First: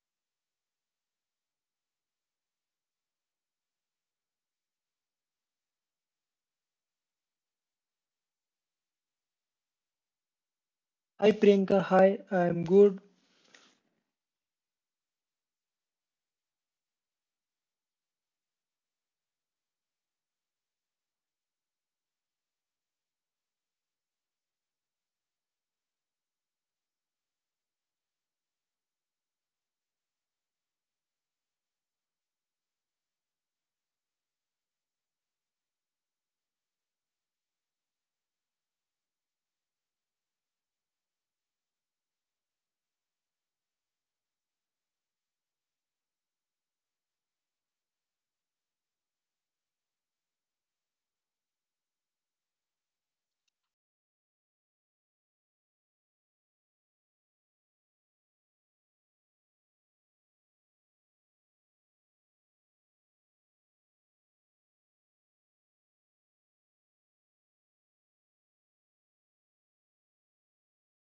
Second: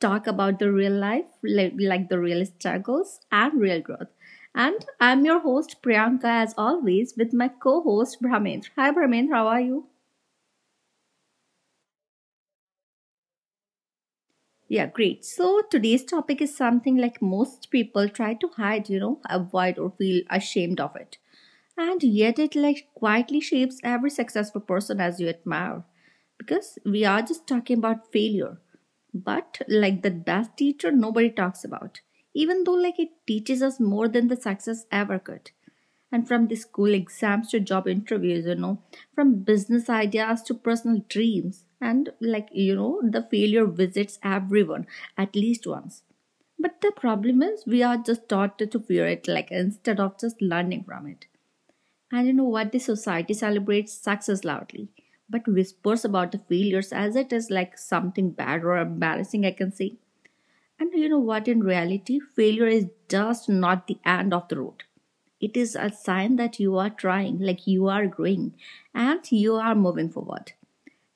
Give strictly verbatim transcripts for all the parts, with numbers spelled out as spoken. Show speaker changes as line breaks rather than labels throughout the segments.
talk about the real life, li- like the real struggles and real growth. And I'm your host, Priyanka, as always, with my co host, Brahmendra. Hi, Brahmendra, how are you?
Hi Priyanka, hi, I'm good.
Yeah, great. So, today's topic is something like most people try to hide, you know, avoid, or feel ashamed of it. And yet it like quietly shapes every successful person as you admire. Because we are just talking about failure. But like the best teacher nobody talks about. Even though like it teaches us more than the success ever could. And from the school exams to job interviews, you know, from business ideas to personal dreams. And like, you know, the failure visits everyone at least once. But the problem is, we are just taught to fear it, like instead of just learning from it. I don't know what the society celebrates success loudly, but whispers about the failures as it is like something bad or embarrassing, I can say. And you know what, in reality, failure is just not the end of the road. It is a sign that you are trying, like you are growing, and you are moving forward.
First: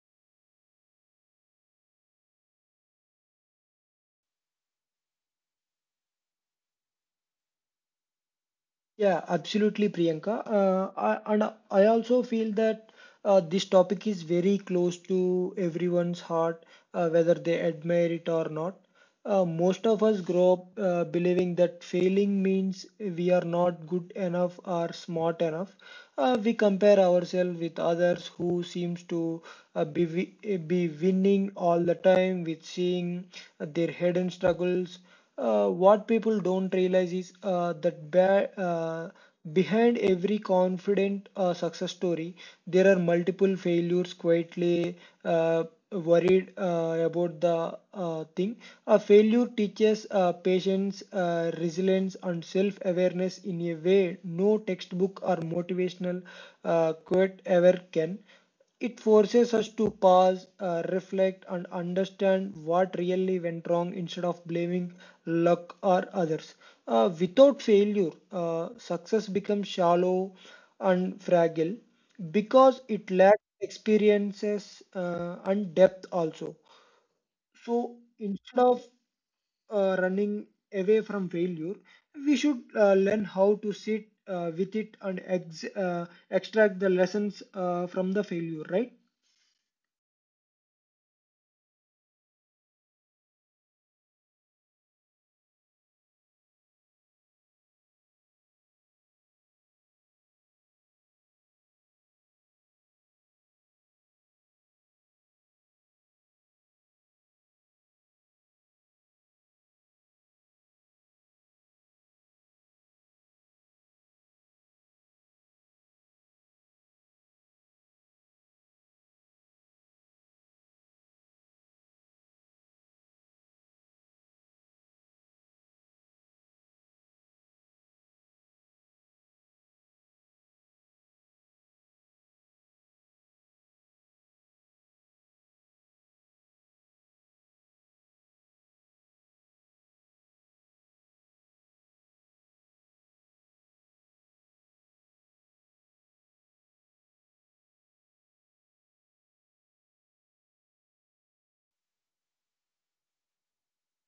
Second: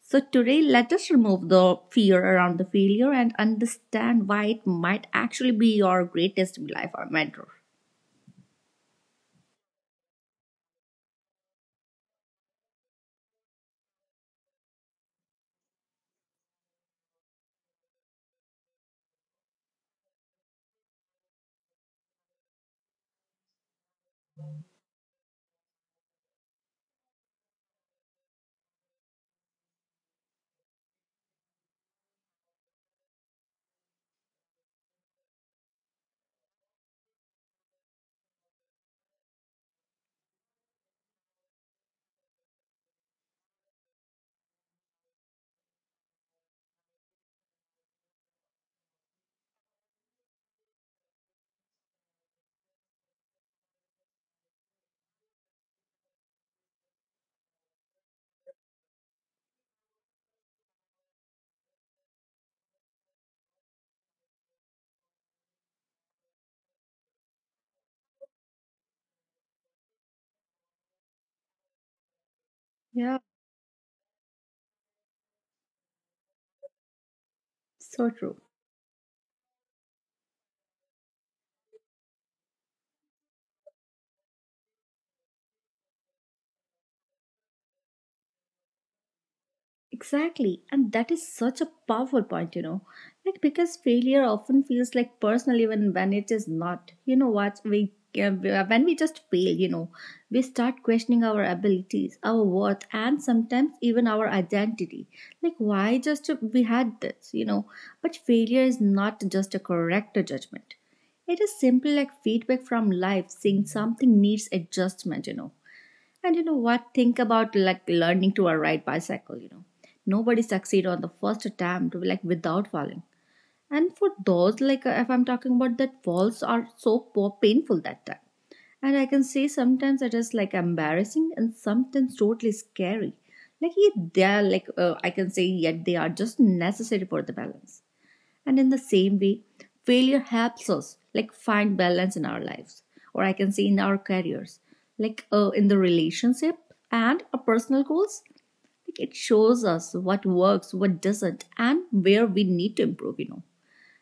So, today, let us remove the fear around the failure and understand why it might actually be your greatest life or mentor.
Yeah, absolutely, Priyanka. Uh, I, and I also feel that uh, this topic is very close to everyone's heart, uh, whether they admire it or not. Uh, most of us grow up uh, believing that failing means we are not good enough or smart enough. Uh, we compare ourselves with others who seems to uh, be wi- be winning all the time with seeing their hidden struggles. Uh, what people don't realize is uh, that ba- uh, behind every confident uh, success story, there are multiple failures quietly uh, worried uh, about the uh, thing. A failure teaches uh, patience, uh, resilience, and self awareness in a way no textbook or motivational uh, quote ever can. It forces us to pause, uh, reflect, and understand what really went wrong instead of blaming luck or others. Uh, without failure, uh, success becomes shallow and fragile because it
Yeah,
lacks experiences uh, and depth also. So
so true.
instead of uh, running away from failure, we should uh, learn how to sit uh, with it and ex- uh, extract the lessons uh, from the failure, right?
Exactly, and that is such a powerful point, you know. Like, because failure often feels like personal, even when it is not. You know what? We uh, when we just fail, you know, we start questioning our abilities, our worth, and sometimes even our identity. Like, why just we had this, you know? But failure is not just a correct judgment. It is simply like feedback from life saying something needs adjustment, you know. And you know what? Think about like learning to ride bicycle, you know. Nobody succeed on the first attempt like without falling. And for those like uh, if I'm talking about that falls are so po- painful that time. And I can say sometimes it is like embarrassing and sometimes totally scary. Like yeah, they are like uh, I can say yet they are just necessary for the balance. And in the same way, failure helps us like find balance in our lives, or I can say in our careers, like uh, in the relationship and our personal goals. Like it shows us what works, what doesn't, and where we need to improve, you know.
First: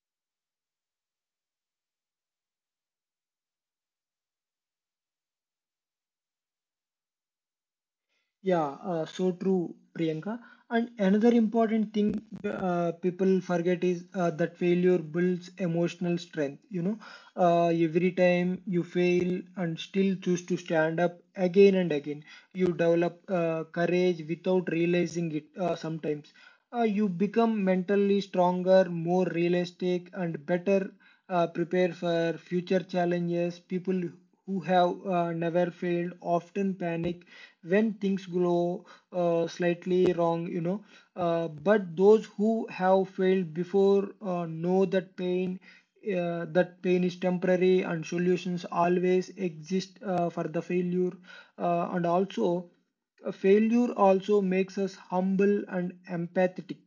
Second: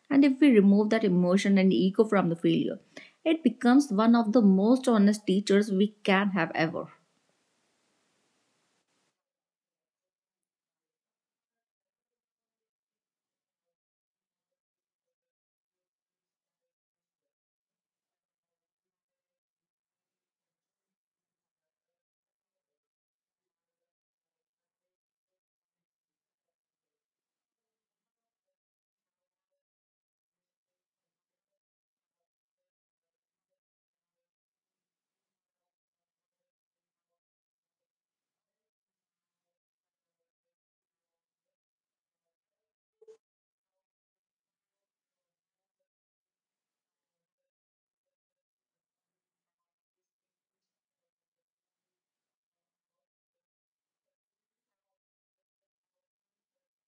And if we remove that emotion and ego from the failure, it becomes one of the most honest teachers we can have ever.
Yeah, uh, so true, Priyanka. And another important thing uh, people forget is uh, that failure builds emotional strength. You know, uh, every time you fail and still choose to stand up again and again, you develop uh, courage without realizing it uh, sometimes. Uh, you become mentally stronger, more realistic, and better uh, prepared for future challenges. People who have uh, never failed often panic when things go uh, slightly wrong, you know. Uh, but those who have failed before uh, know that pain, uh, that pain is temporary and solutions always exist uh, for the failure. Uh, and also, a failure also makes us humble and empathetic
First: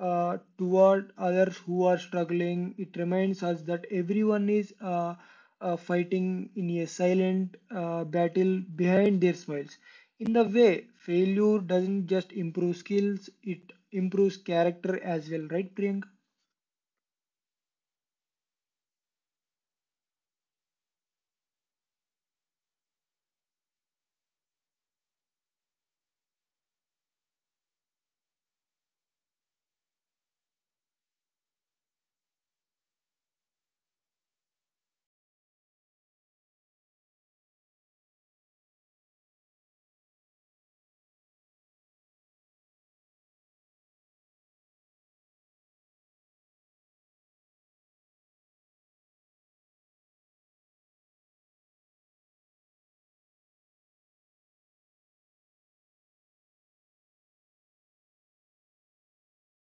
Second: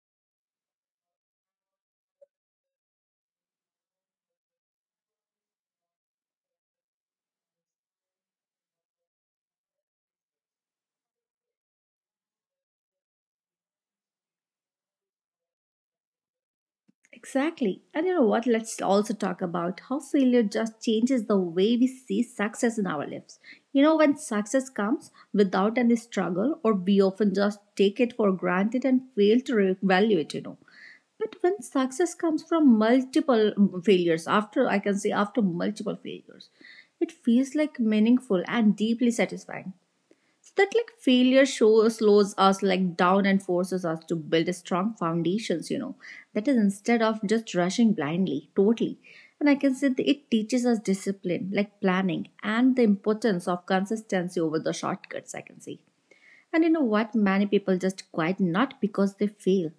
uh, toward others who are struggling. It reminds us that everyone is uh, uh, fighting in a silent uh, battle behind their smiles. In the way, failure doesn't just improve skills, it improves character as well, right, Priyanka?
Exactly. And you know what? Let's also talk about how failure just changes the way we see success in our lives. You know, when success comes without any struggle, or we often just take it for granted and fail to re- evaluate, you know. But when success comes from multiple mm, failures, after I can say after multiple failures, it feels like meaningful and deeply satisfying so that like failure show, slows us like down and forces us to build a strong foundations, you know. That is instead of just rushing blindly, totally. And I can say that it teaches us discipline, like planning, and the importance of consistency over the shortcuts, I can say. And you know what? Many people just quit not because they fail,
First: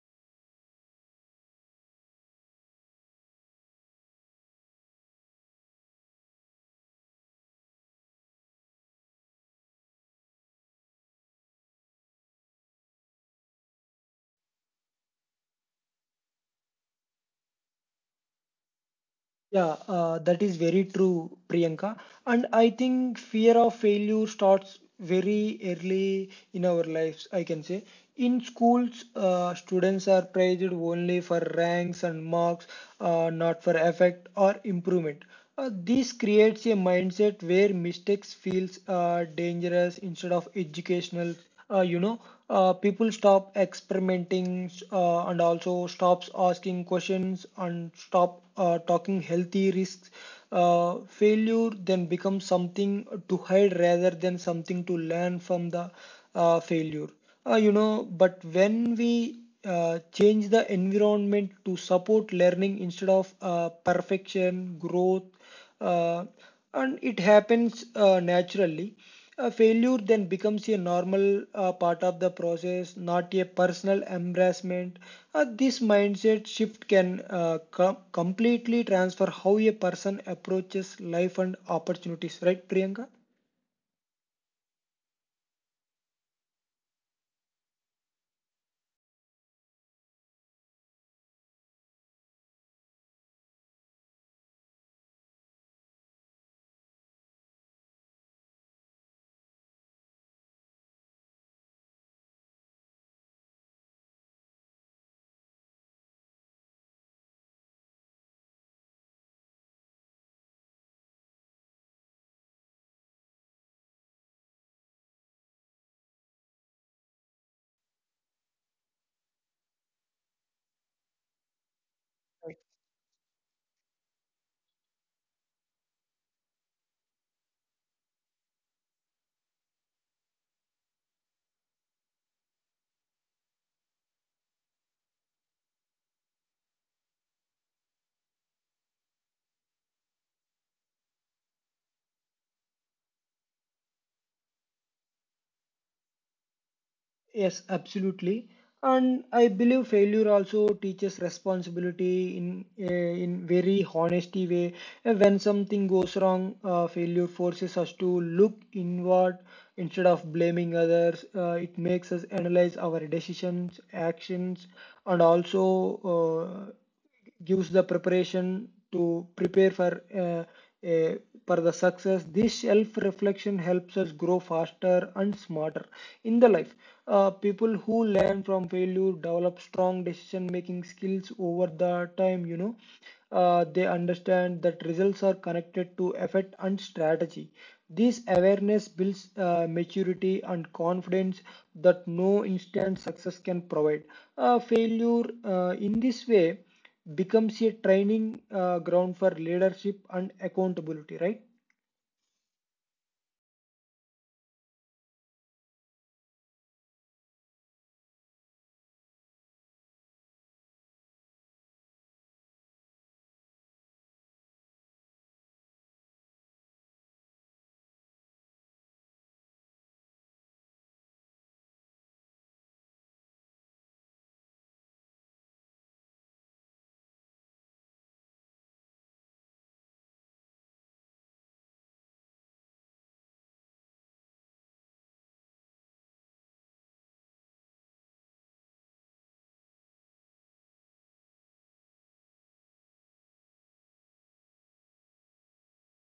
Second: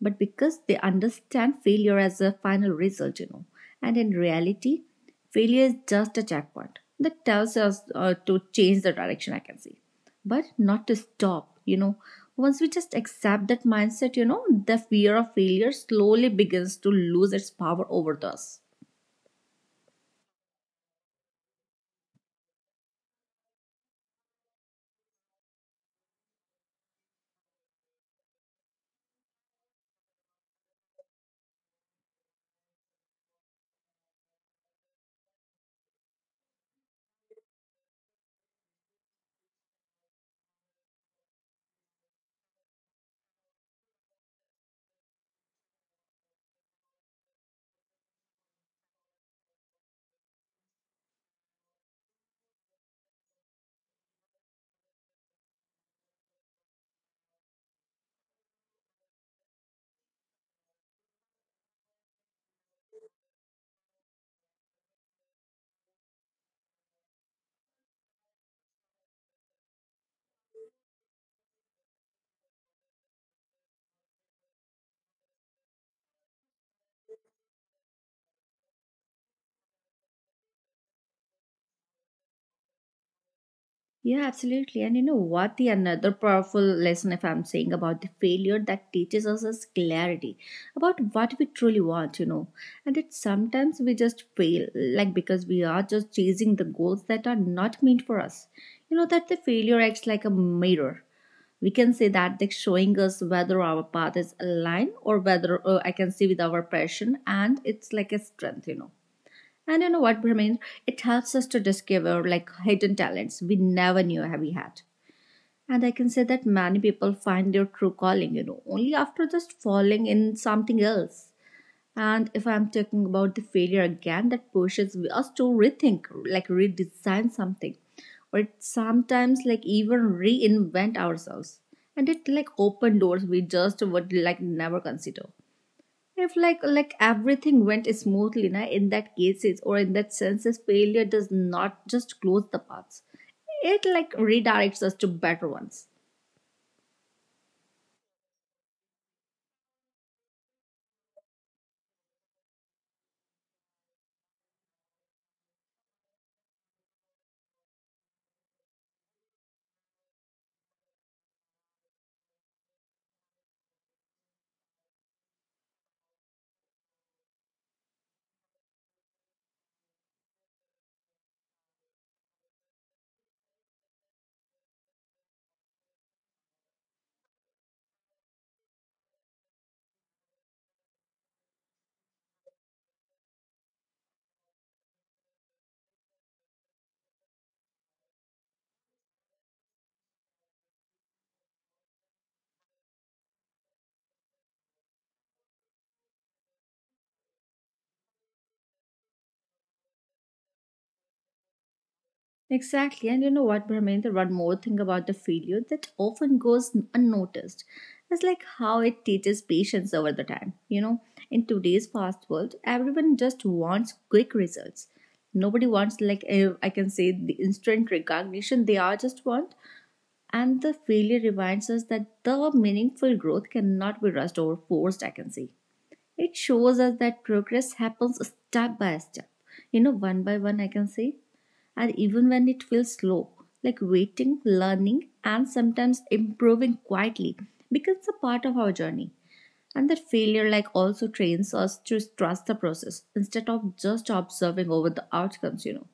but because they understand failure as a final result, you know. And in reality, failure is just a checkpoint that tells us uh, to change the direction, I can see, but not to stop, you know. Once we just accept that mindset, you know, the fear of failure slowly begins to lose its power over us.
Yeah, uh, that is very true, Priyanka. And I think fear of failure starts very early in our lives, I can say. In schools, uh, students are praised only for ranks and marks, uh, not for effect or improvement. Uh, this creates a mindset where mistakes feels uh, dangerous instead of educational. Uh, you know uh, people stop experimenting uh, and also stops asking questions and stop uh, talking healthy risks. Uh, failure then becomes something to hide rather than something to learn from the uh, failure. Uh, you know but when we uh, change the environment to support learning instead of uh, perfection growth, uh, and it happens uh, naturally. A failure then becomes a normal uh, part of the process, not a personal embarrassment. Uh, this mindset shift can uh, com- completely transfer how a person approaches life and opportunities, right, Priyanka?
Yeah, absolutely. And you know what? The another powerful lesson, if I'm saying about the failure that teaches us is clarity about what we truly want, you know. And that sometimes we just fail, like because we are just chasing the goals that are not meant for us. You know, that the failure acts like a mirror. We can say that they're showing us whether our path is aligned or whether uh, I can see with our passion, and it's like a strength, you know. And you know what, Brahmin? It helps us to discover like hidden talents we never knew we had. And I can say that many people find their true calling, you know, only after just falling in something else. And if I'm talking about the failure again, that pushes us to rethink, like redesign something, or sometimes like even reinvent ourselves. And it like open doors we just would like never consider if like like everything went smoothly na, in that cases or in that senses failure does not just close the paths, it like redirects us to better ones.
Yes, absolutely. And I believe failure also teaches responsibility in uh, in very honesty way. Uh, When something goes wrong, uh, failure forces us to look inward instead of blaming others. Uh, it makes us analyze our decisions, actions, and also uh, gives the preparation to prepare for uh, a- for the success. This self reflection helps us grow faster and smarter in the life. Uh, people who learn from failure develop strong decision making skills over the time, you know. Uh, they understand that results are connected to effort and strategy. This awareness builds uh, maturity and confidence that no instant success can provide. Uh, failure uh, in this way becomes a training uh, ground for leadership and accountability, right?
Exactly, and you know what, Brahmendra, one more thing about the failure that often goes unnoticed is like how it teaches patience over the time, you know. In today's fast world, everyone just wants quick results. Nobody wants like eh, I can say the instant recognition, they are just want. And the failure reminds us that the meaningful growth cannot be rushed or forced, I can say. It shows us that progress happens step by step, you know, one by one, I can say. And even when it feels slow, like waiting, learning, and sometimes improving quietly becomes a part of our journey. And that failure, like, also trains us to trust the process instead of just observing over the outcomes, you know.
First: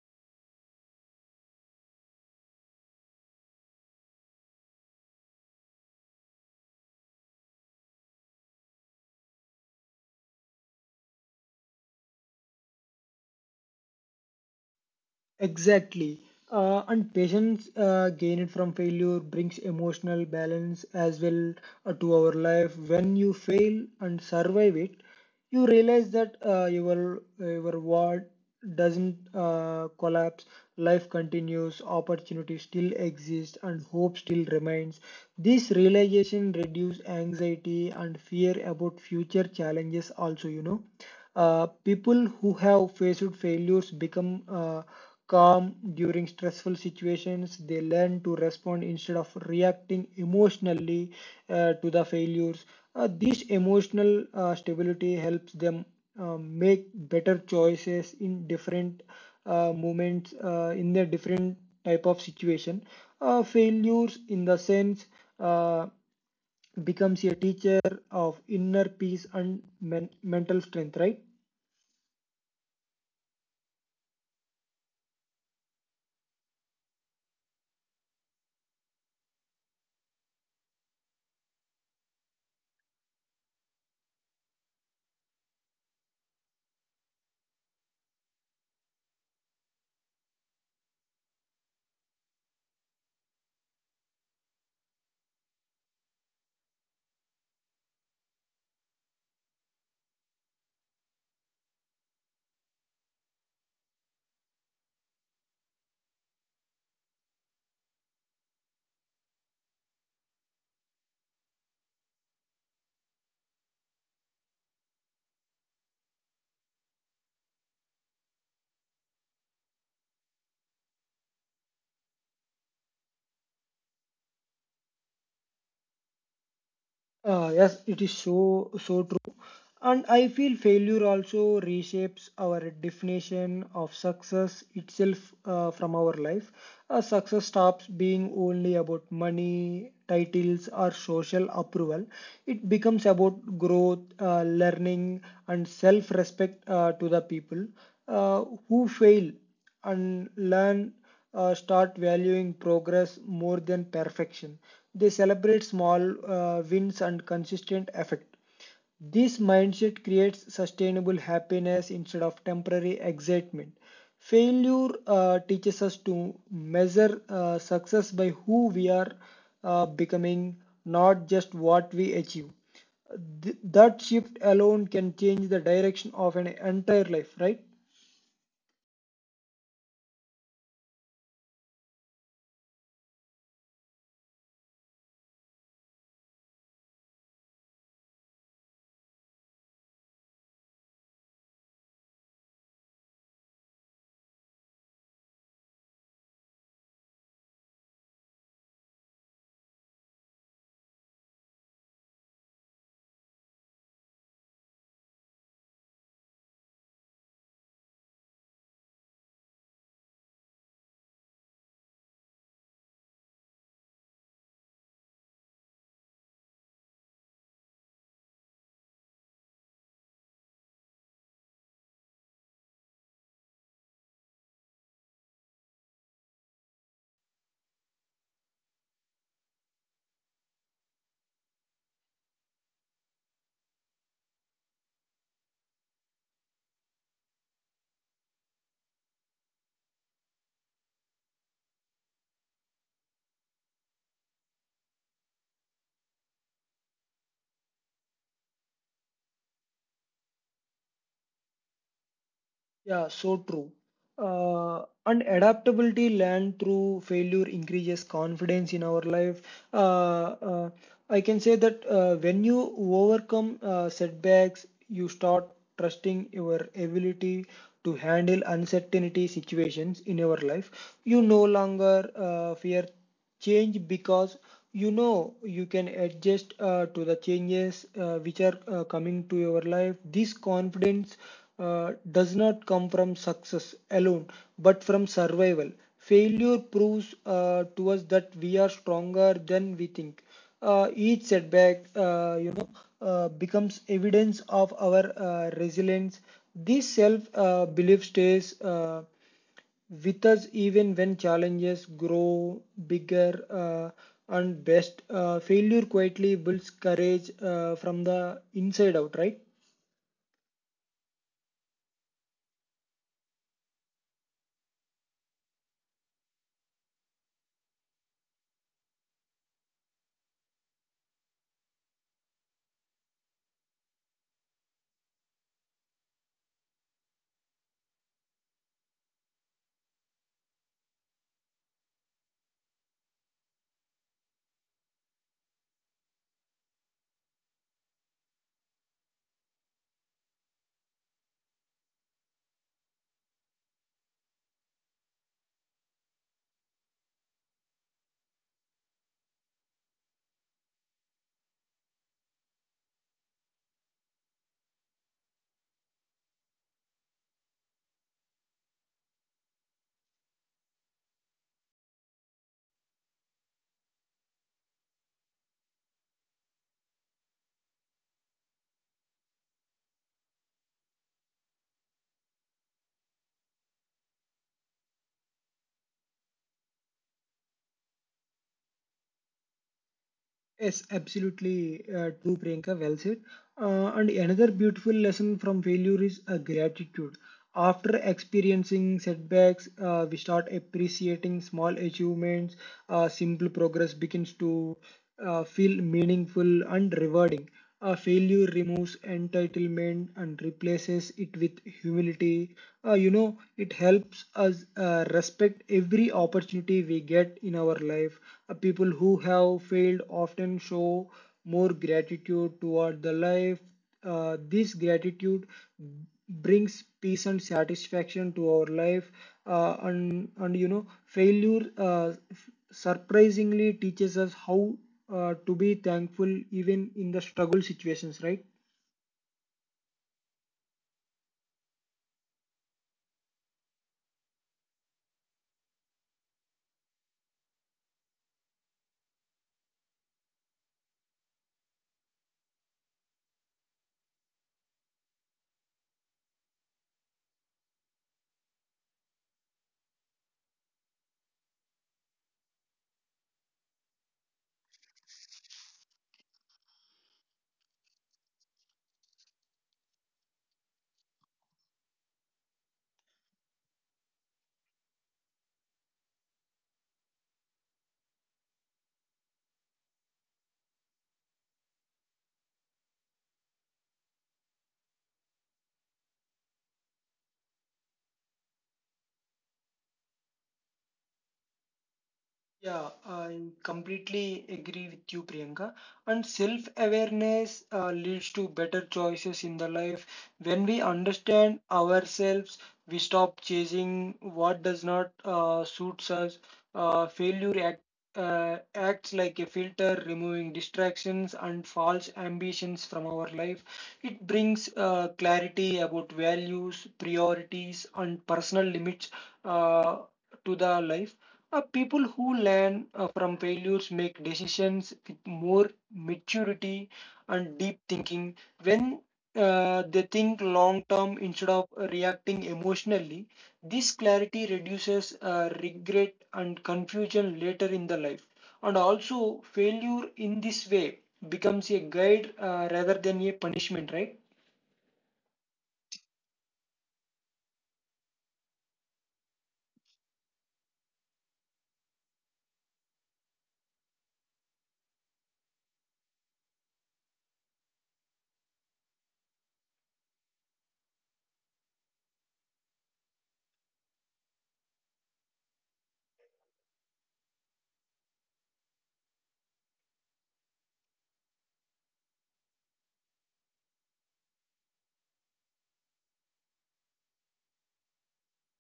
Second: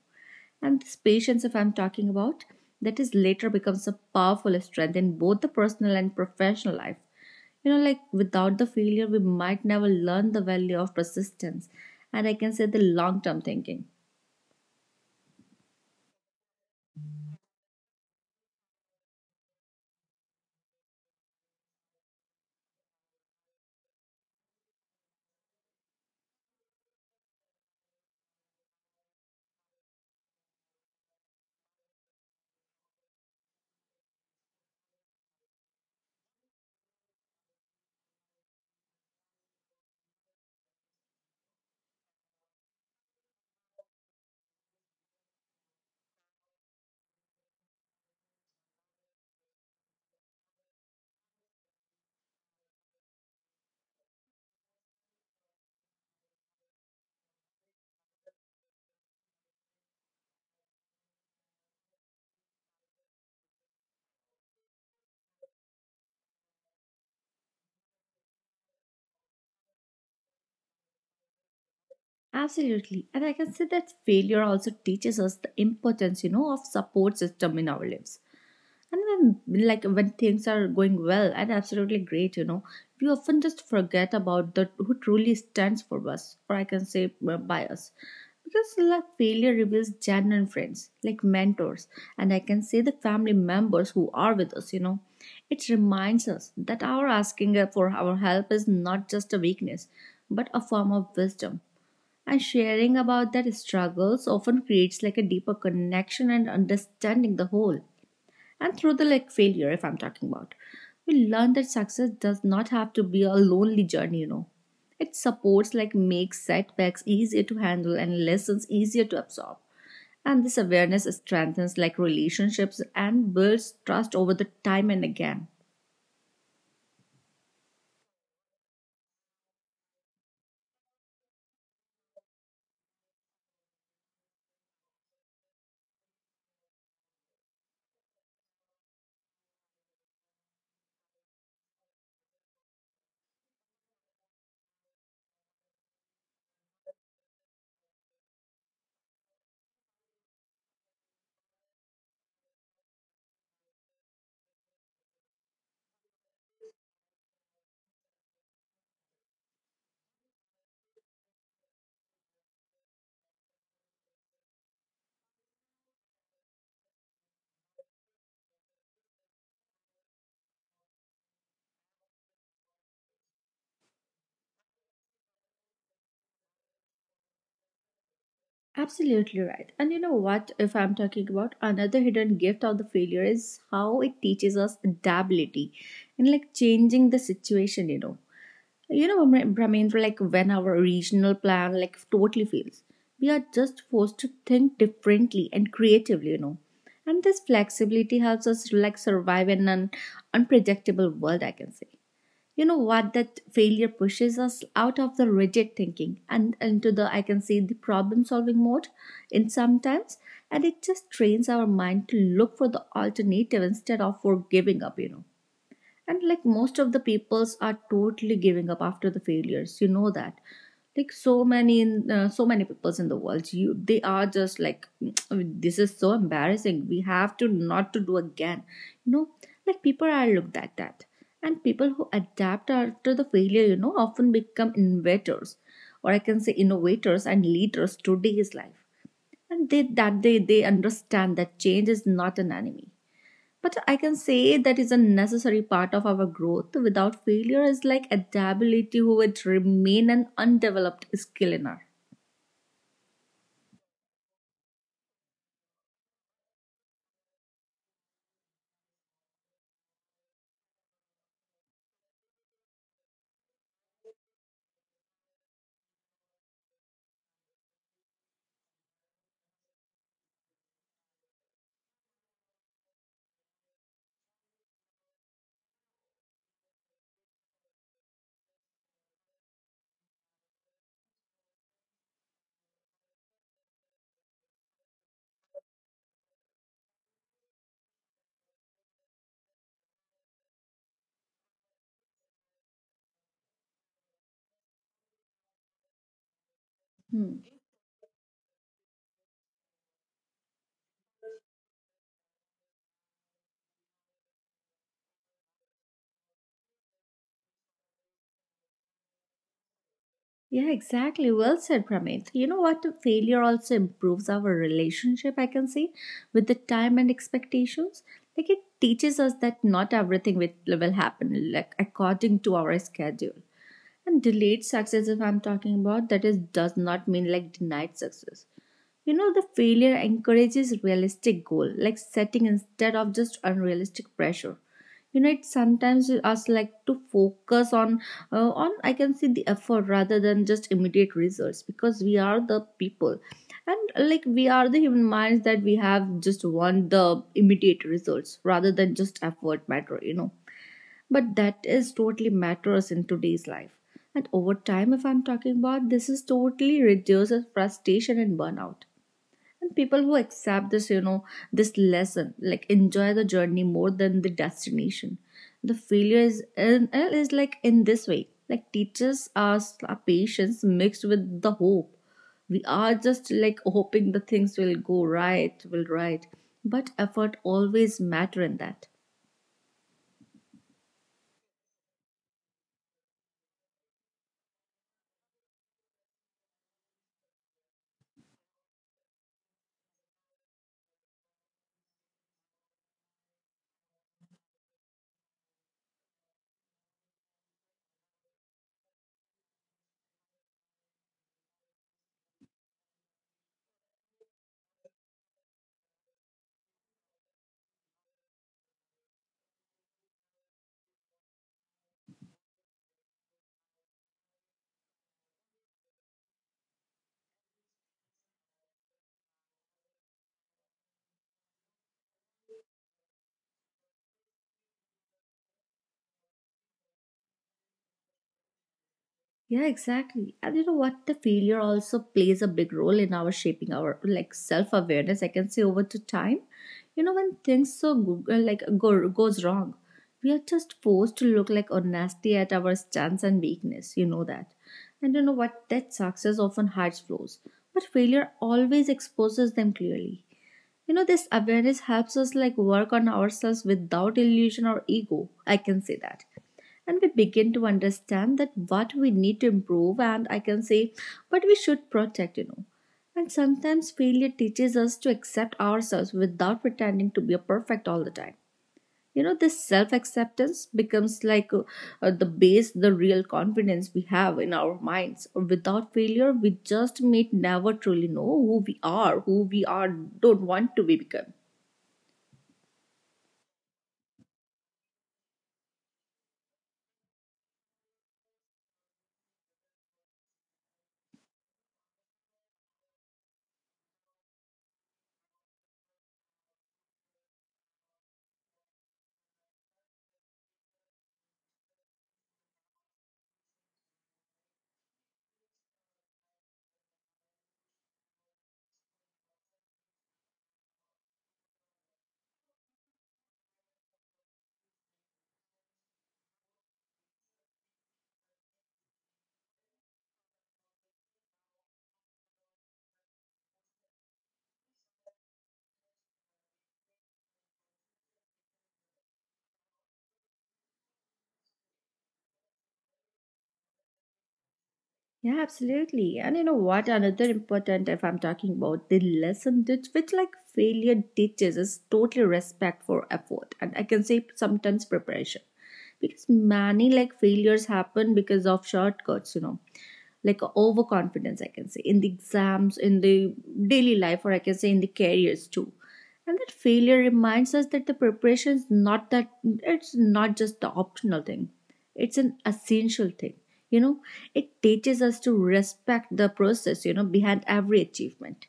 And this patience, if I'm talking about, that is later becomes a powerful strength in both the personal and professional life. You know, like without the failure, we might never learn the value of persistence. And I can say the long term thinking.
Exactly. Uh, and patience uh, gained from failure brings emotional balance as well uh, to our life. When you fail and survive it, you realize that uh, your your world doesn't uh, collapse. Life continues, opportunity still exists, and hope still remains. This realization reduces anxiety and fear about future challenges. Also, you know, uh, people who have faced failures become uh, calm during stressful situations. They learn to respond instead of reacting emotionally uh, to the failures. Uh, this emotional uh, stability helps them uh, make better choices in different uh, moments, uh, in their different type of situation. Uh, failures, in the sense, uh, becomes a teacher of inner peace and men- mental strength, right?
Absolutely. And I can say that failure also teaches us the importance, you know, of support system in our lives. And when, like when things are going well and absolutely great, you know, we often just forget about the who truly stands for us, or I can say uh, by us. Because like failure reveals genuine friends, like mentors, and I can say the family members who are with us, you know. It reminds us that our asking for our help is not just a weakness, but a form of wisdom. And sharing about that struggles often creates like a deeper connection and understanding the whole. And through the like failure, if I'm talking about, we learn that success does not have to be a lonely journey, you know. It supports like makes setbacks easier to handle and lessons easier to absorb, and this awareness strengthens like relationships and builds trust over the time and again.
Uh, yes, it is so so true. And I feel failure also reshapes our definition of success itself uh, from our life. Uh, success stops being only about money, titles, or social approval. It becomes about growth, uh, learning, and self respect uh, to the people uh, who fail and learn uh, start valuing progress more than perfection. They celebrate small uh, wins and consistent effort. This mindset creates sustainable happiness instead of temporary excitement. Failure uh, teaches us to measure uh, success by who we are uh, becoming, not just what we achieve. Th- that shift alone can change the direction of an entire life, right?
Absolutely right. And you know what? If I'm talking about another hidden gift of the failure is how it teaches us adaptability and like changing the situation, you know. You know, Bhra- Brahmendra, like when our regional plan like totally fails, we are just forced to think differently and creatively, you know. And this flexibility helps us like survive in an unpredictable world, I can say. You know what? That failure pushes us out of the rigid thinking and into the, I can say, the problem solving mode in sometimes. And it just trains our mind to look for the alternative instead of for giving up, you know. And like most of the peoples are totally giving up after the failures, you know that, like so many in uh, so many peoples in the world, you they are just like "Mm, I mean, this is so embarrassing, we have to not to do again, you know, like people are looked at that." And people who adapt after the failure, you know, often become innovators, or I can say innovators and leaders today's life. And they that they they understand that change is not an enemy, but I can say that is a necessary part of our growth. Without failure is like adaptability who would remain an undeveloped skill in our.
Yeah, so true. Uh, and adaptability learned through failure increases confidence in our life. Uh, uh, I can say that uh, when you overcome uh, setbacks, you start trusting your ability to handle uncertainty situations in your life. You no longer uh, fear change because you know you can adjust uh, to the changes uh, which are uh, coming to your life. This confidence uh, does not come from success alone, but from survival. Failure proves uh, to us that we are stronger than we think. Uh, each setback, uh, you know uh, becomes evidence of our uh, resilience. This self
Hmm.
uh, belief stays uh, with us even when challenges grow bigger uh, and best. Uh, failure quietly builds courage uh, from the inside out, right?
Yeah, exactly. Well said, Pramit. You know what? Failure also improves our relationship, I can say, with the time and expectations. Like it teaches us that not everything will will happen like according to our schedule. And delayed success, if I'm talking about, that is does not mean like denied success. You know, the failure encourages realistic goal, like setting instead of just unrealistic pressure. You know, it sometimes us like to focus on uh, on I can say the effort rather than just immediate results because we are the people, and uh, like we are the human minds that we have just want the immediate results rather than just effort matter. You know, but that is totally matters in today's life. And over time, if I'm talking about this, is totally reduces frustration and burnout and people who accept this you know this lesson like enjoy the journey more than the destination. The failure is in, uh, is like in this way like teaches us our patience mixed with the hope. We are just like hoping the things will go right will right, but effort always matter in that.
Yes, absolutely uh, true, Priyanka. Well said. Uh, and another beautiful lesson from failure is uh, gratitude. After experiencing setbacks, uh, we start appreciating small achievements. Uh, simple progress begins to uh, feel meaningful and rewarding. Uh, failure removes entitlement and replaces it with humility. Uh, you know, it helps us uh, respect every opportunity we get in our life. Uh, people who have failed often show more gratitude toward the life. Uh, this gratitude brings peace and satisfaction to our life, uh, and and you know failure uh, surprisingly teaches us how uh, to be thankful even in the struggle situations, right?
Yeah, exactly. And you know what? The failure also plays a big role in our shaping our like self awareness, I can say. Over to time, you know, when things so go- uh, like go, goes wrong, we are just forced to look like honesty at our stance and weakness. You know that, and you know what? That success often hides flaws, but failure always exposes them clearly. You know, this awareness helps us like work on ourselves without illusion or ego. I can say that, and we begin to understand that what we need to improve and I can say what we should protect you know And sometimes failure teaches us to accept ourselves without pretending to be perfect all the time, you know. This self acceptance becomes like uh, uh, the base, the real confidence we have in our minds. Without failure we just may never truly know who we are who we are, don't want to be become.
Yeah, I completely agree with you, Priyanka. And self-awareness uh, leads to better choices in the life. When we understand ourselves, we stop chasing what does not uh, suits us. Uh, failure uh, acts like a filter, removing distractions and false ambitions from our life. It brings uh, clarity about values, priorities, and personal limits uh, to the life. Uh, people who learn uh, from failures make decisions with more maturity and deep thinking. When uh, they think long term instead of reacting emotionally, this clarity reduces uh, regret and confusion later in the life. And also, failure in this way becomes a guide uh, rather than a punishment, right?
Yeah, absolutely. And you know what? Another important, if I'm talking about the lesson that which like failure teaches is totally respect for effort. And I can say sometimes preparation. Because many like failures happen because of shortcuts, you know, like overconfidence, I can say, in the exams, in the daily life, or I can say in the careers too. And that failure reminds us that the preparation is not that it's not just the optional thing. It's an essential thing you know it teaches us to respect the process you know behind every achievement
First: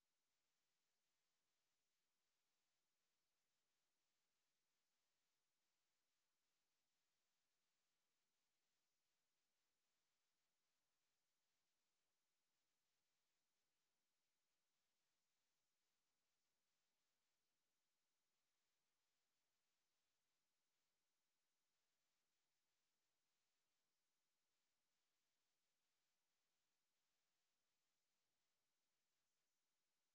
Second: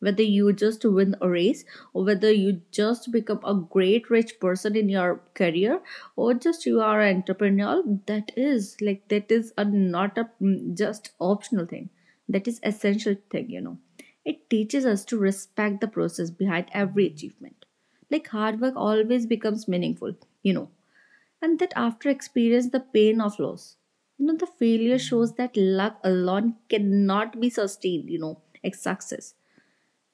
whether you just win a race or whether you just become a great rich person in your career or just you are an entrepreneur that is like that is a not a mm, just optional thing that is essential thing you know it teaches us to respect the process behind every achievement like hard work always becomes meaningful you know and that after experience the pain of loss you know the failure shows that luck alone cannot be sustained you know like success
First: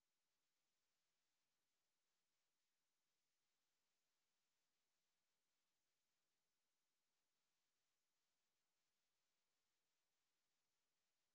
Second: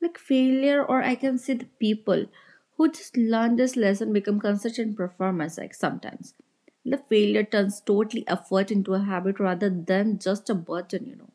like failure or I can say the people who just learn this lesson become consistent performers like sometimes the failure turns totally effort into a habit rather than just a burden you know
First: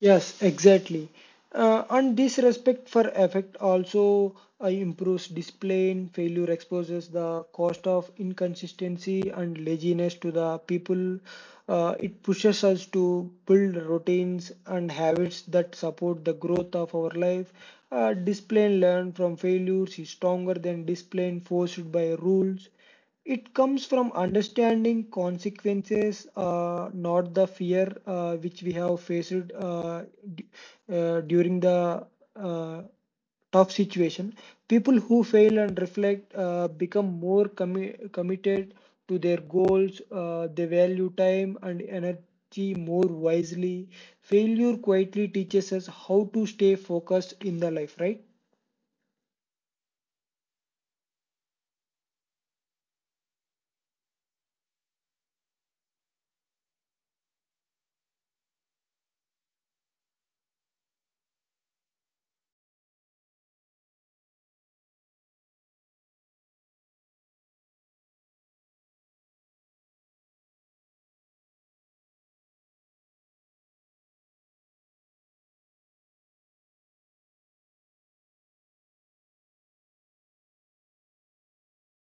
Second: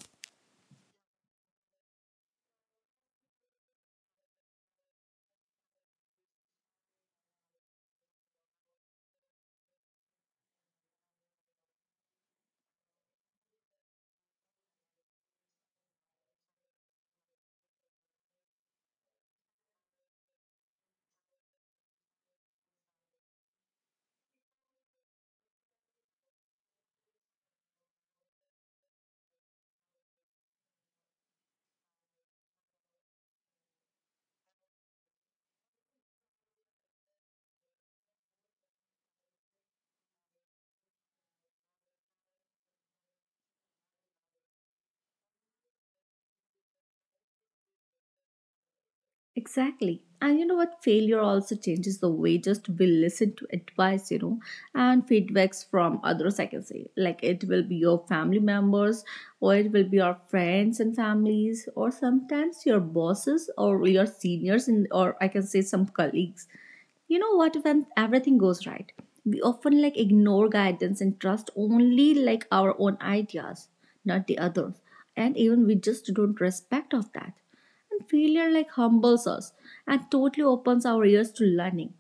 Yes, exactly. Uh, and this respect for effect also uh, improves discipline. Failure exposes the cost of inconsistency and laziness to the people. Uh, it pushes us to build routines and habits that support the growth of our life. Uh, discipline learned from failures is stronger than discipline forced by rules. It comes from understanding consequences, uh, not the fear uh, which we have faced uh, d- uh, during the uh, tough situation. People who fail and reflect uh, become more commi- committed to their goals. Uh, they value time and energy more wisely. Failure quietly teaches us how to stay focused in the life, right?
Exactly. And you know what? Failure also changes the way just we listen to advice, you know, and feedbacks from others, I can say. Like it will be your family members, or it will be your friends and families, or sometimes your bosses or your seniors, and or I can say some colleagues. You know what? When everything goes right, we often like ignore guidance and trust only like our own ideas, not the others. And even we just don't respect of that and failure like humbles us and totally opens our ears to learning.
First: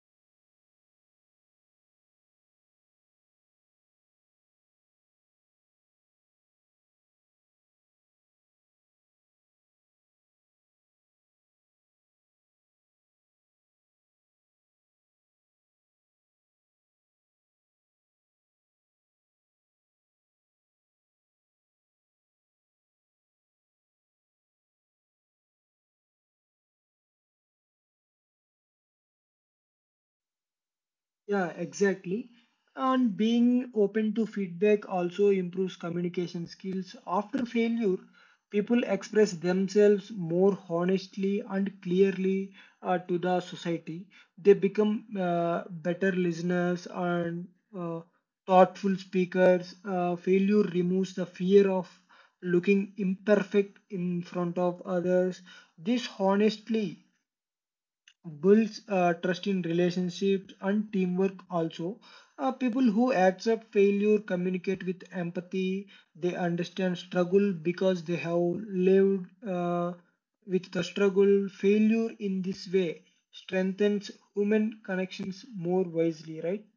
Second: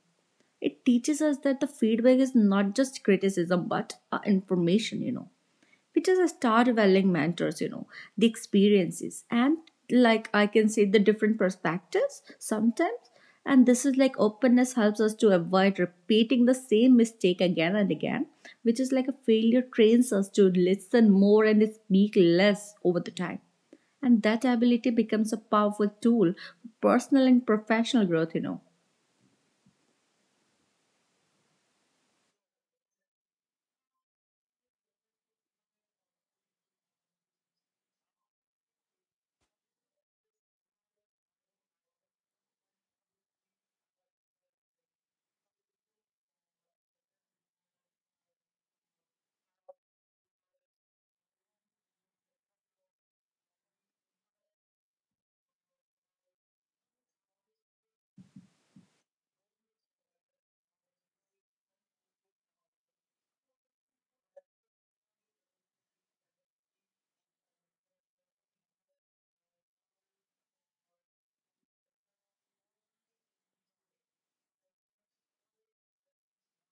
It teaches us that the feedback is not just criticism but uh, information, you know because I started valuing mentors, you know, the experiences and like I can say the different perspectives sometimes. And this is like openness helps us to avoid repeating the same mistake again and again, which is like a failure trains us to listen more and speak less over the time. And that ability becomes a powerful tool for personal and professional growth, you know.
Yeah, exactly. And being open to feedback also improves communication skills. After failure, people express themselves more honestly and clearly uh, to the society. They become uh, better listeners and uh, thoughtful speakers. Uh, failure removes the fear of looking imperfect in front of others. This honestly builds uh, trust in relationships and teamwork also. Uh, people who accept failure communicate with empathy. They understand struggle because they have lived uh, with the struggle. Failure in this way strengthens human connections more wisely, right?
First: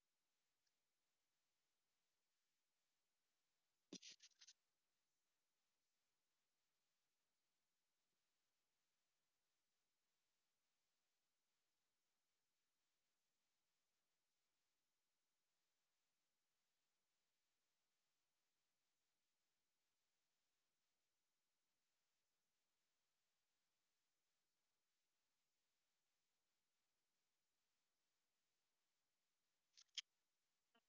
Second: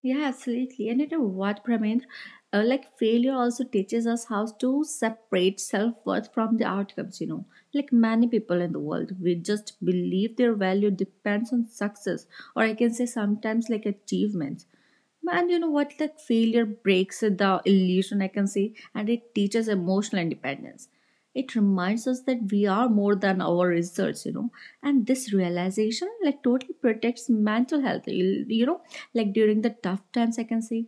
Yeah, absolutely. And you know what, Pramendra? Uh, like failure also teaches us how to separate self-worth from the outcomes, you know. Like many people in the world, we just believe their value depends on success, or I can say sometimes like achievements. And you know what? Like failure breaks the illusion, I can say, and it teaches emotional independence. It reminds us that we are more than our results, you know. And this realization, like, totally protects mental health. You, you know, like during the tough times, I can say,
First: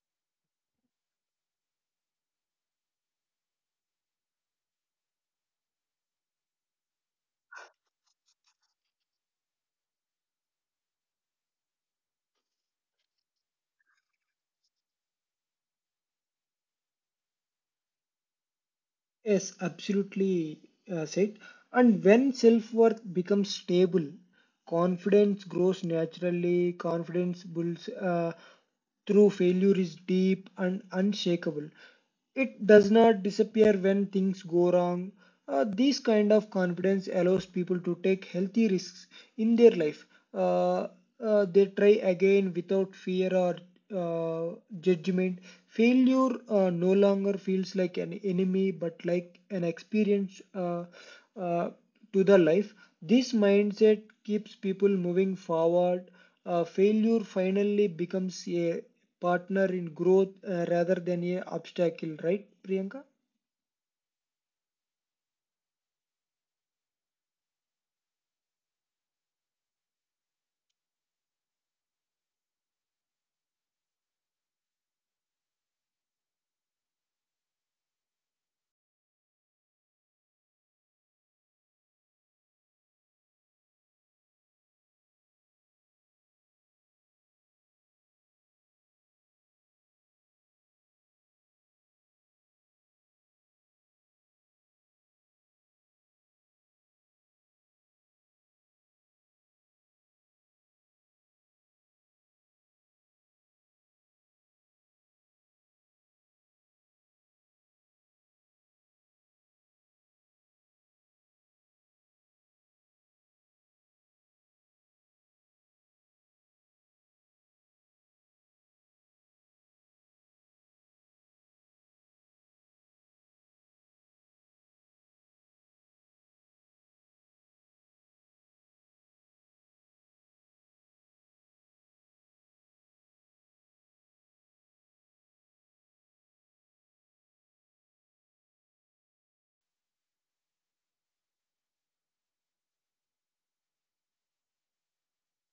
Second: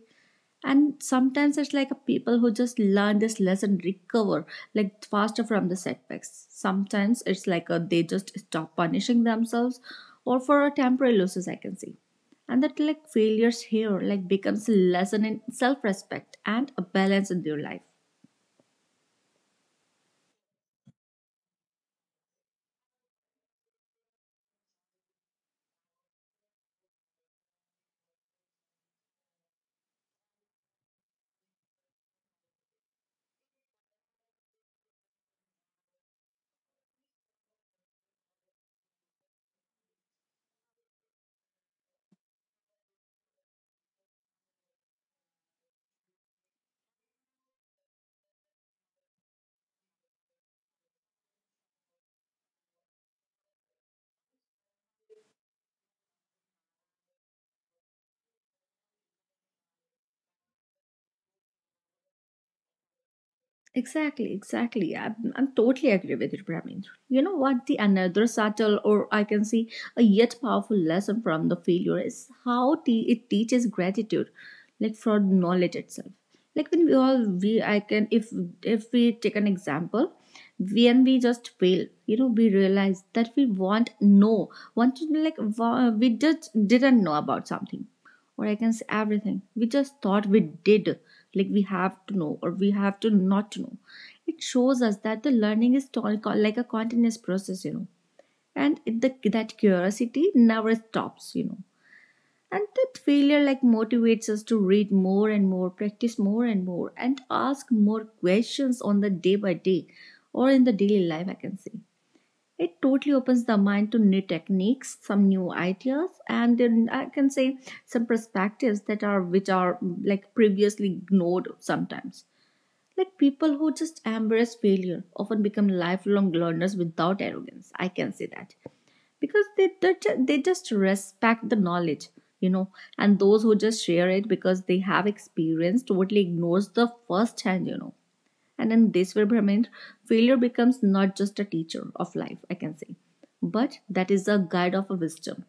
and sometimes it's like a people who just learn this lesson recover like faster from the setbacks. Sometimes it's like a, they just stop punishing themselves or for a temporary losses, I can see. And that like failures here like becomes a lesson in self-respect and a balance in their life.
Yes, absolutely uh, said. And when self worth becomes stable, confidence grows naturally. Confidence builds uh, through failure is deep and unshakable. It does not disappear when things go wrong. Uh, this kind of confidence allows people to take healthy risks in their life. Uh, uh, they try again without fear or uh, judgment. Failure uh, no longer feels like an enemy but like an experience, uh, uh, to the life. This mindset keeps people moving forward. Uh, failure finally becomes a partner in growth uh, rather than a obstacle, right, Priyanka?
Exactly, exactly. I'm, I'm totally agree with you, Brahmin. You know what? The another subtle, or I can say a yet powerful lesson from the failure is how te- it teaches gratitude, like for knowledge itself. Like when we all we I can if if we take an example, when we just fail, you know, we realize that we want no, want to like wa- we just didn't know about something or I can say everything. We just thought we did, like we have to know or we have to not to know. It shows us that the learning is like a continuous process, you know. And the, that curiosity never stops, you know. And that failure like motivates us to read more and more, practice more and more, and ask more questions on the day by day, or in the daily life, I can say. It totally opens the mind to new techniques, some new ideas, and then I can say some perspectives that are which are like previously ignored sometimes. Like people who just embrace failure often become lifelong learners without arrogance, I can say that. Because they they ju- they just respect the knowledge, you know. And those who just share it because they have experience totally ignores the first hand, you know. And in this way, Brahmin, failure becomes not just a teacher of life, I can say, but that is a guide of a wisdom.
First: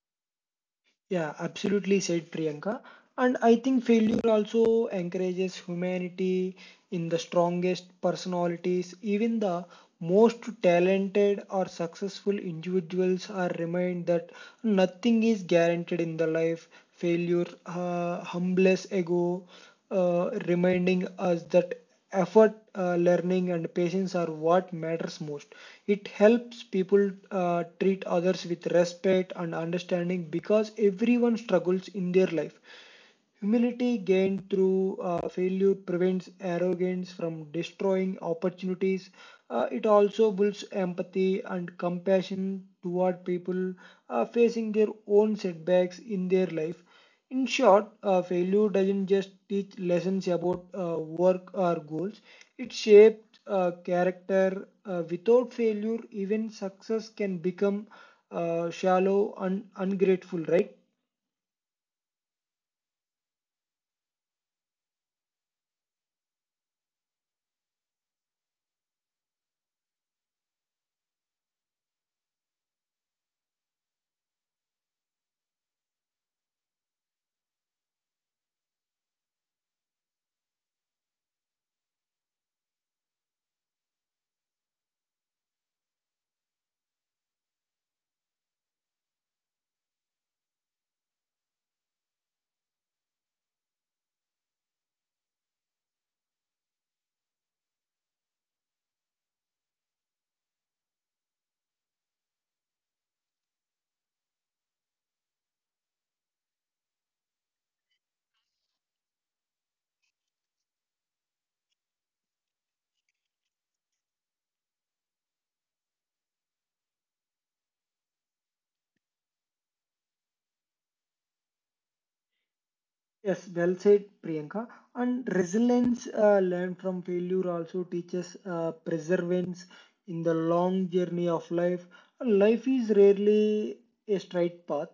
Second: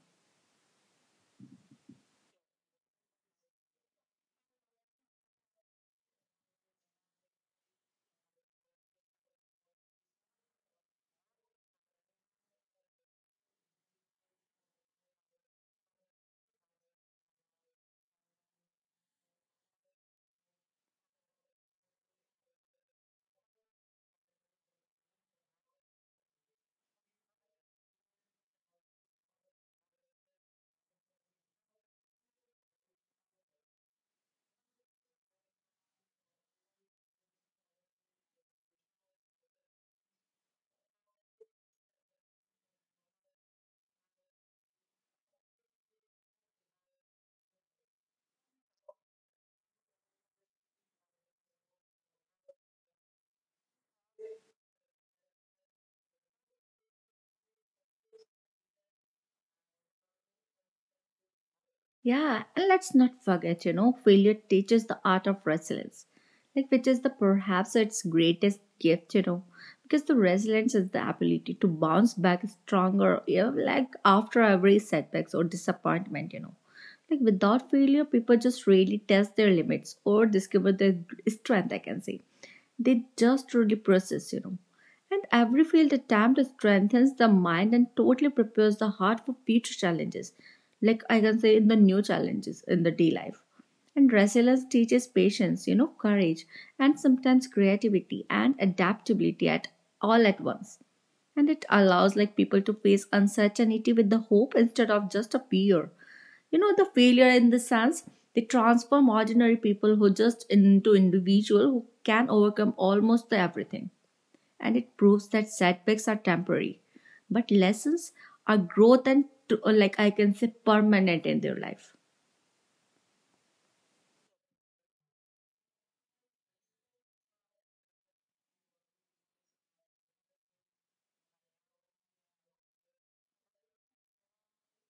Yeah, absolutely said Priyanka. And I think failure also encourages humanity in the strongest personalities. Even the most talented or successful individuals are reminded that nothing is guaranteed in the life. Failure uh, humbles ego, uh, reminding us that effort, uh, learning, and patience are what matters most. It helps people uh, treat others with respect and understanding because everyone struggles in their life. Humility gained through uh, failure prevents arrogance from destroying opportunities. Uh, it also builds empathy and compassion toward people uh, facing their own setbacks in their life. In short, uh, failure doesn't just teach lessons about uh, work or goals, it shapes uh, character. Uh, without failure, even success can become uh, shallow and ungrateful, right?
Yeah, and let's not forget, you know, failure teaches the art of resilience, like which is the perhaps its greatest gift, you know. Because the resilience is the ability to bounce back stronger, you know, like after every setbacks or disappointment, you know. Like without failure, people just really test their limits or discover their strength, I can say, they just truly process, you know. And every field attempt strengthens the mind and totally prepares the heart for future challenges. Like I can say, in the new challenges in the day life. And resilience teaches patience, you know, courage, and sometimes creativity and adaptability at all at once. And it allows like people to face uncertainty with the hope instead of just a fear, you know. The failure in the sense, they transform ordinary people who just into individual who can overcome almost everything. And it proves that setbacks are temporary, but lessons are growth and to, like I can say, permanent in their life.
Yes, well said, Priyanka. And resilience uh, learned from failure also teaches uh, perseverance in the long journey of life. Life is rarely a straight path,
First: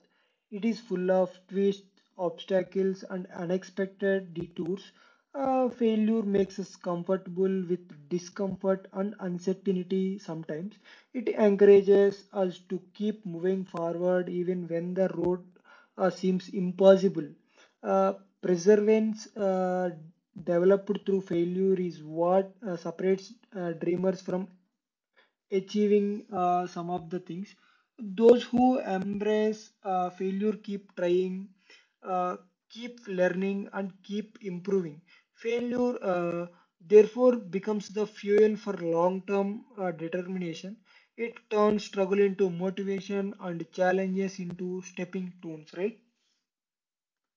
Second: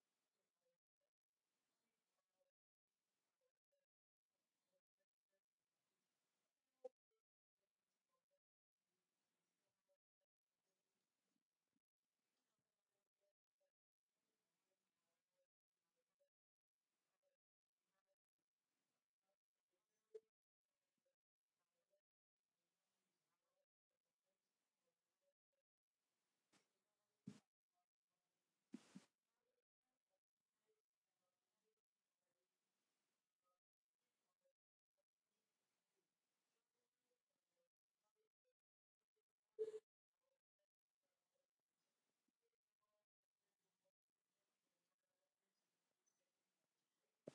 it is full of twists, obstacles, and unexpected detours. Uh, failure makes us comfortable with discomfort and uncertainty sometimes. It encourages us to keep moving forward even when the road uh, seems impossible. Uh, Perseverance uh, developed through failure is what uh, separates uh, dreamers from achieving uh, some of the things. Those who embrace uh, failure keep trying, uh, keep learning, and keep improving. Failure, uh, therefore, becomes the fuel for long term uh, determination. It turns struggle into motivation and challenges into stepping stones, right?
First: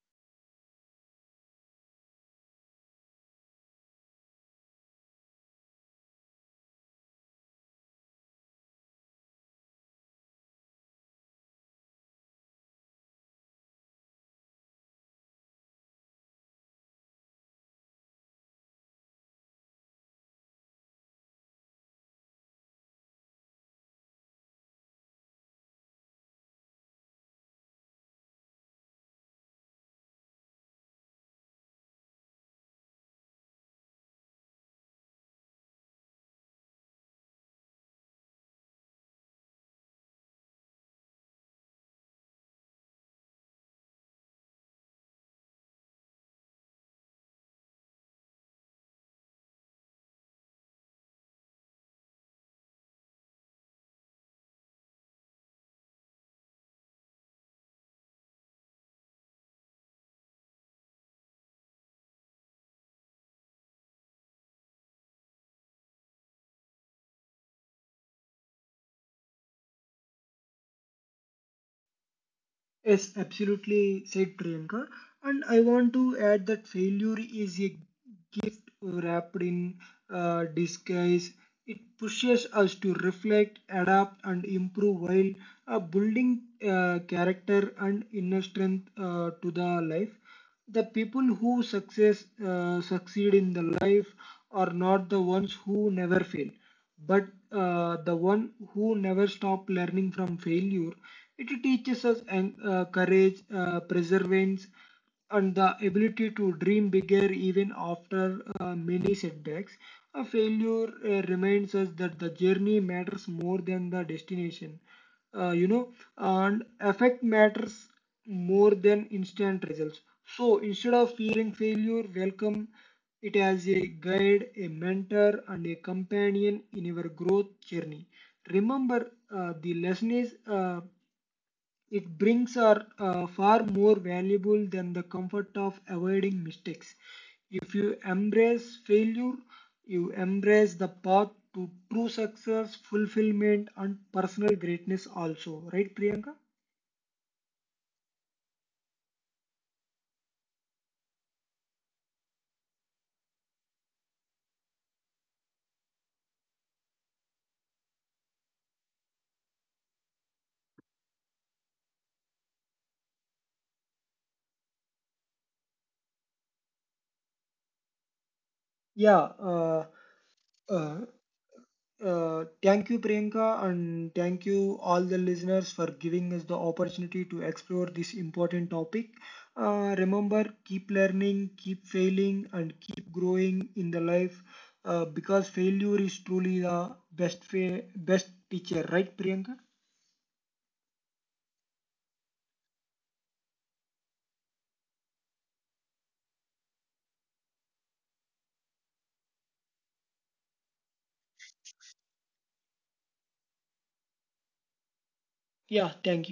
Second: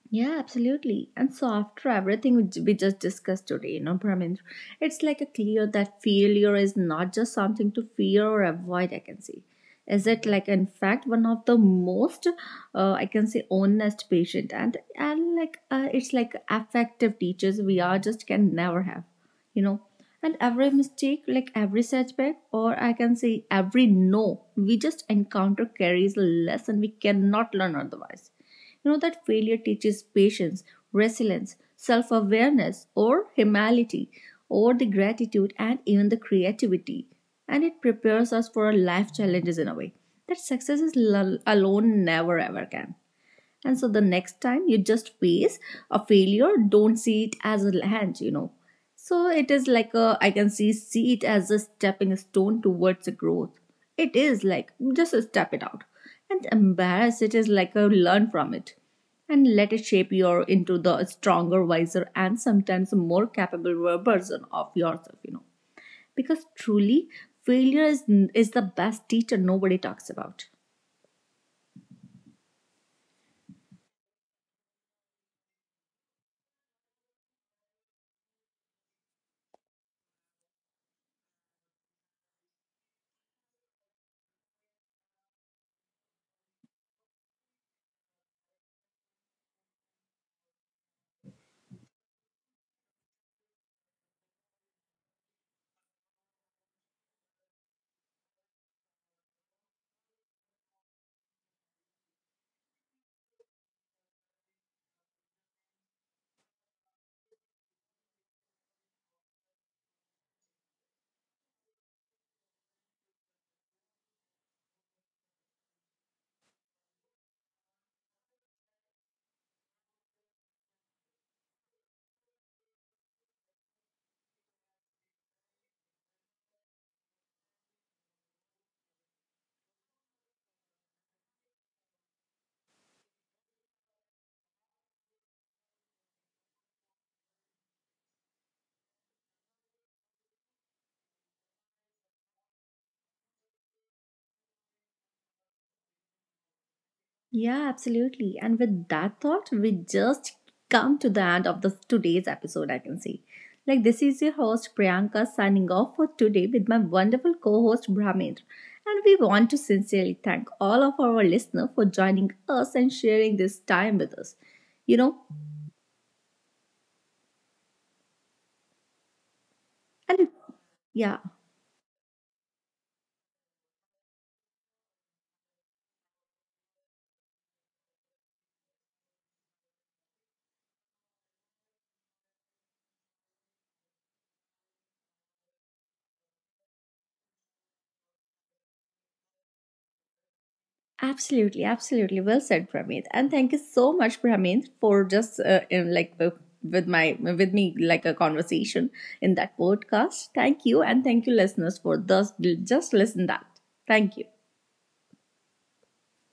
Yeah, absolutely. And so after everything which we just discussed today, you know, Brahmin, it's like a clear that failure is not just something to fear or avoid, I can say. Is it like, in fact, one of the most, uh, I can say, honest patient and, and like, uh, it's like effective teachers we are just can never have, you know. And every mistake, like every setback, or I can say every no, we just encounter carries a lesson we cannot learn otherwise, you know. That failure teaches patience, resilience, self awareness, or humility, or the gratitude and even the creativity. And it prepares us for our life challenges in a way that success is l- alone never ever can. And so the next time you just face a failure, don't see it as a land, you know. So it is like a, I can see, see it as a stepping stone towards a growth. It is like, just step it out. And embarrass it is like a learn from it. And let it shape you into the stronger, wiser, and sometimes more capable version of yourself, you know. Because truly, failure is, is the best teacher nobody talks about.
Yes, absolutely, said Priyanka. And I want to add that failure is a gift wrapped in uh, disguise. It pushes us to reflect, adapt, and improve while uh, building uh, character and inner strength uh, to the life. The people who success uh, succeed in the life are not the ones who never fail but uh, the one who never stops learning from failure. It teaches us and uh, courage, uh, perseverance, and the ability to dream bigger even after uh, many setbacks. A failure uh, reminds us that the journey matters more than the destination. Uh, you know and effect matters more than instant results. So instead of fearing failure, welcome it as a guide, a mentor, and a companion in your growth journey. Remember, uh, the lesson is, uh, it brings are uh, far more valuable than the comfort of avoiding mistakes. If you embrace failure, you embrace the path to true success, fulfillment, and personal greatness also. Right, Priyanka?
Yeah, absolutely. And with that thought, we just come to the end of this today's episode, I can say. Like this is your host Priyanka signing off for today with my wonderful co-host Brahmendra. And we want to sincerely thank all of our listeners for joining us and sharing this time with us. You know,
Yeah. Uh,
and
uh,
yeah.
Uh, thank you, Priyanka, and thank you all the listeners for giving us the opportunity to explore this important topic. Uh, remember, keep learning, keep failing, and keep growing in the life uh, because failure is truly the best fa- best teacher, right, Priyanka?
Absolutely, absolutely. Well said, Pramit. And thank you so much, Pramit, for just uh, in, like w- with my with me like a conversation in that podcast. Thank you, and thank you, listeners, for thus just listen that. Thank you.
Yeah, thank you.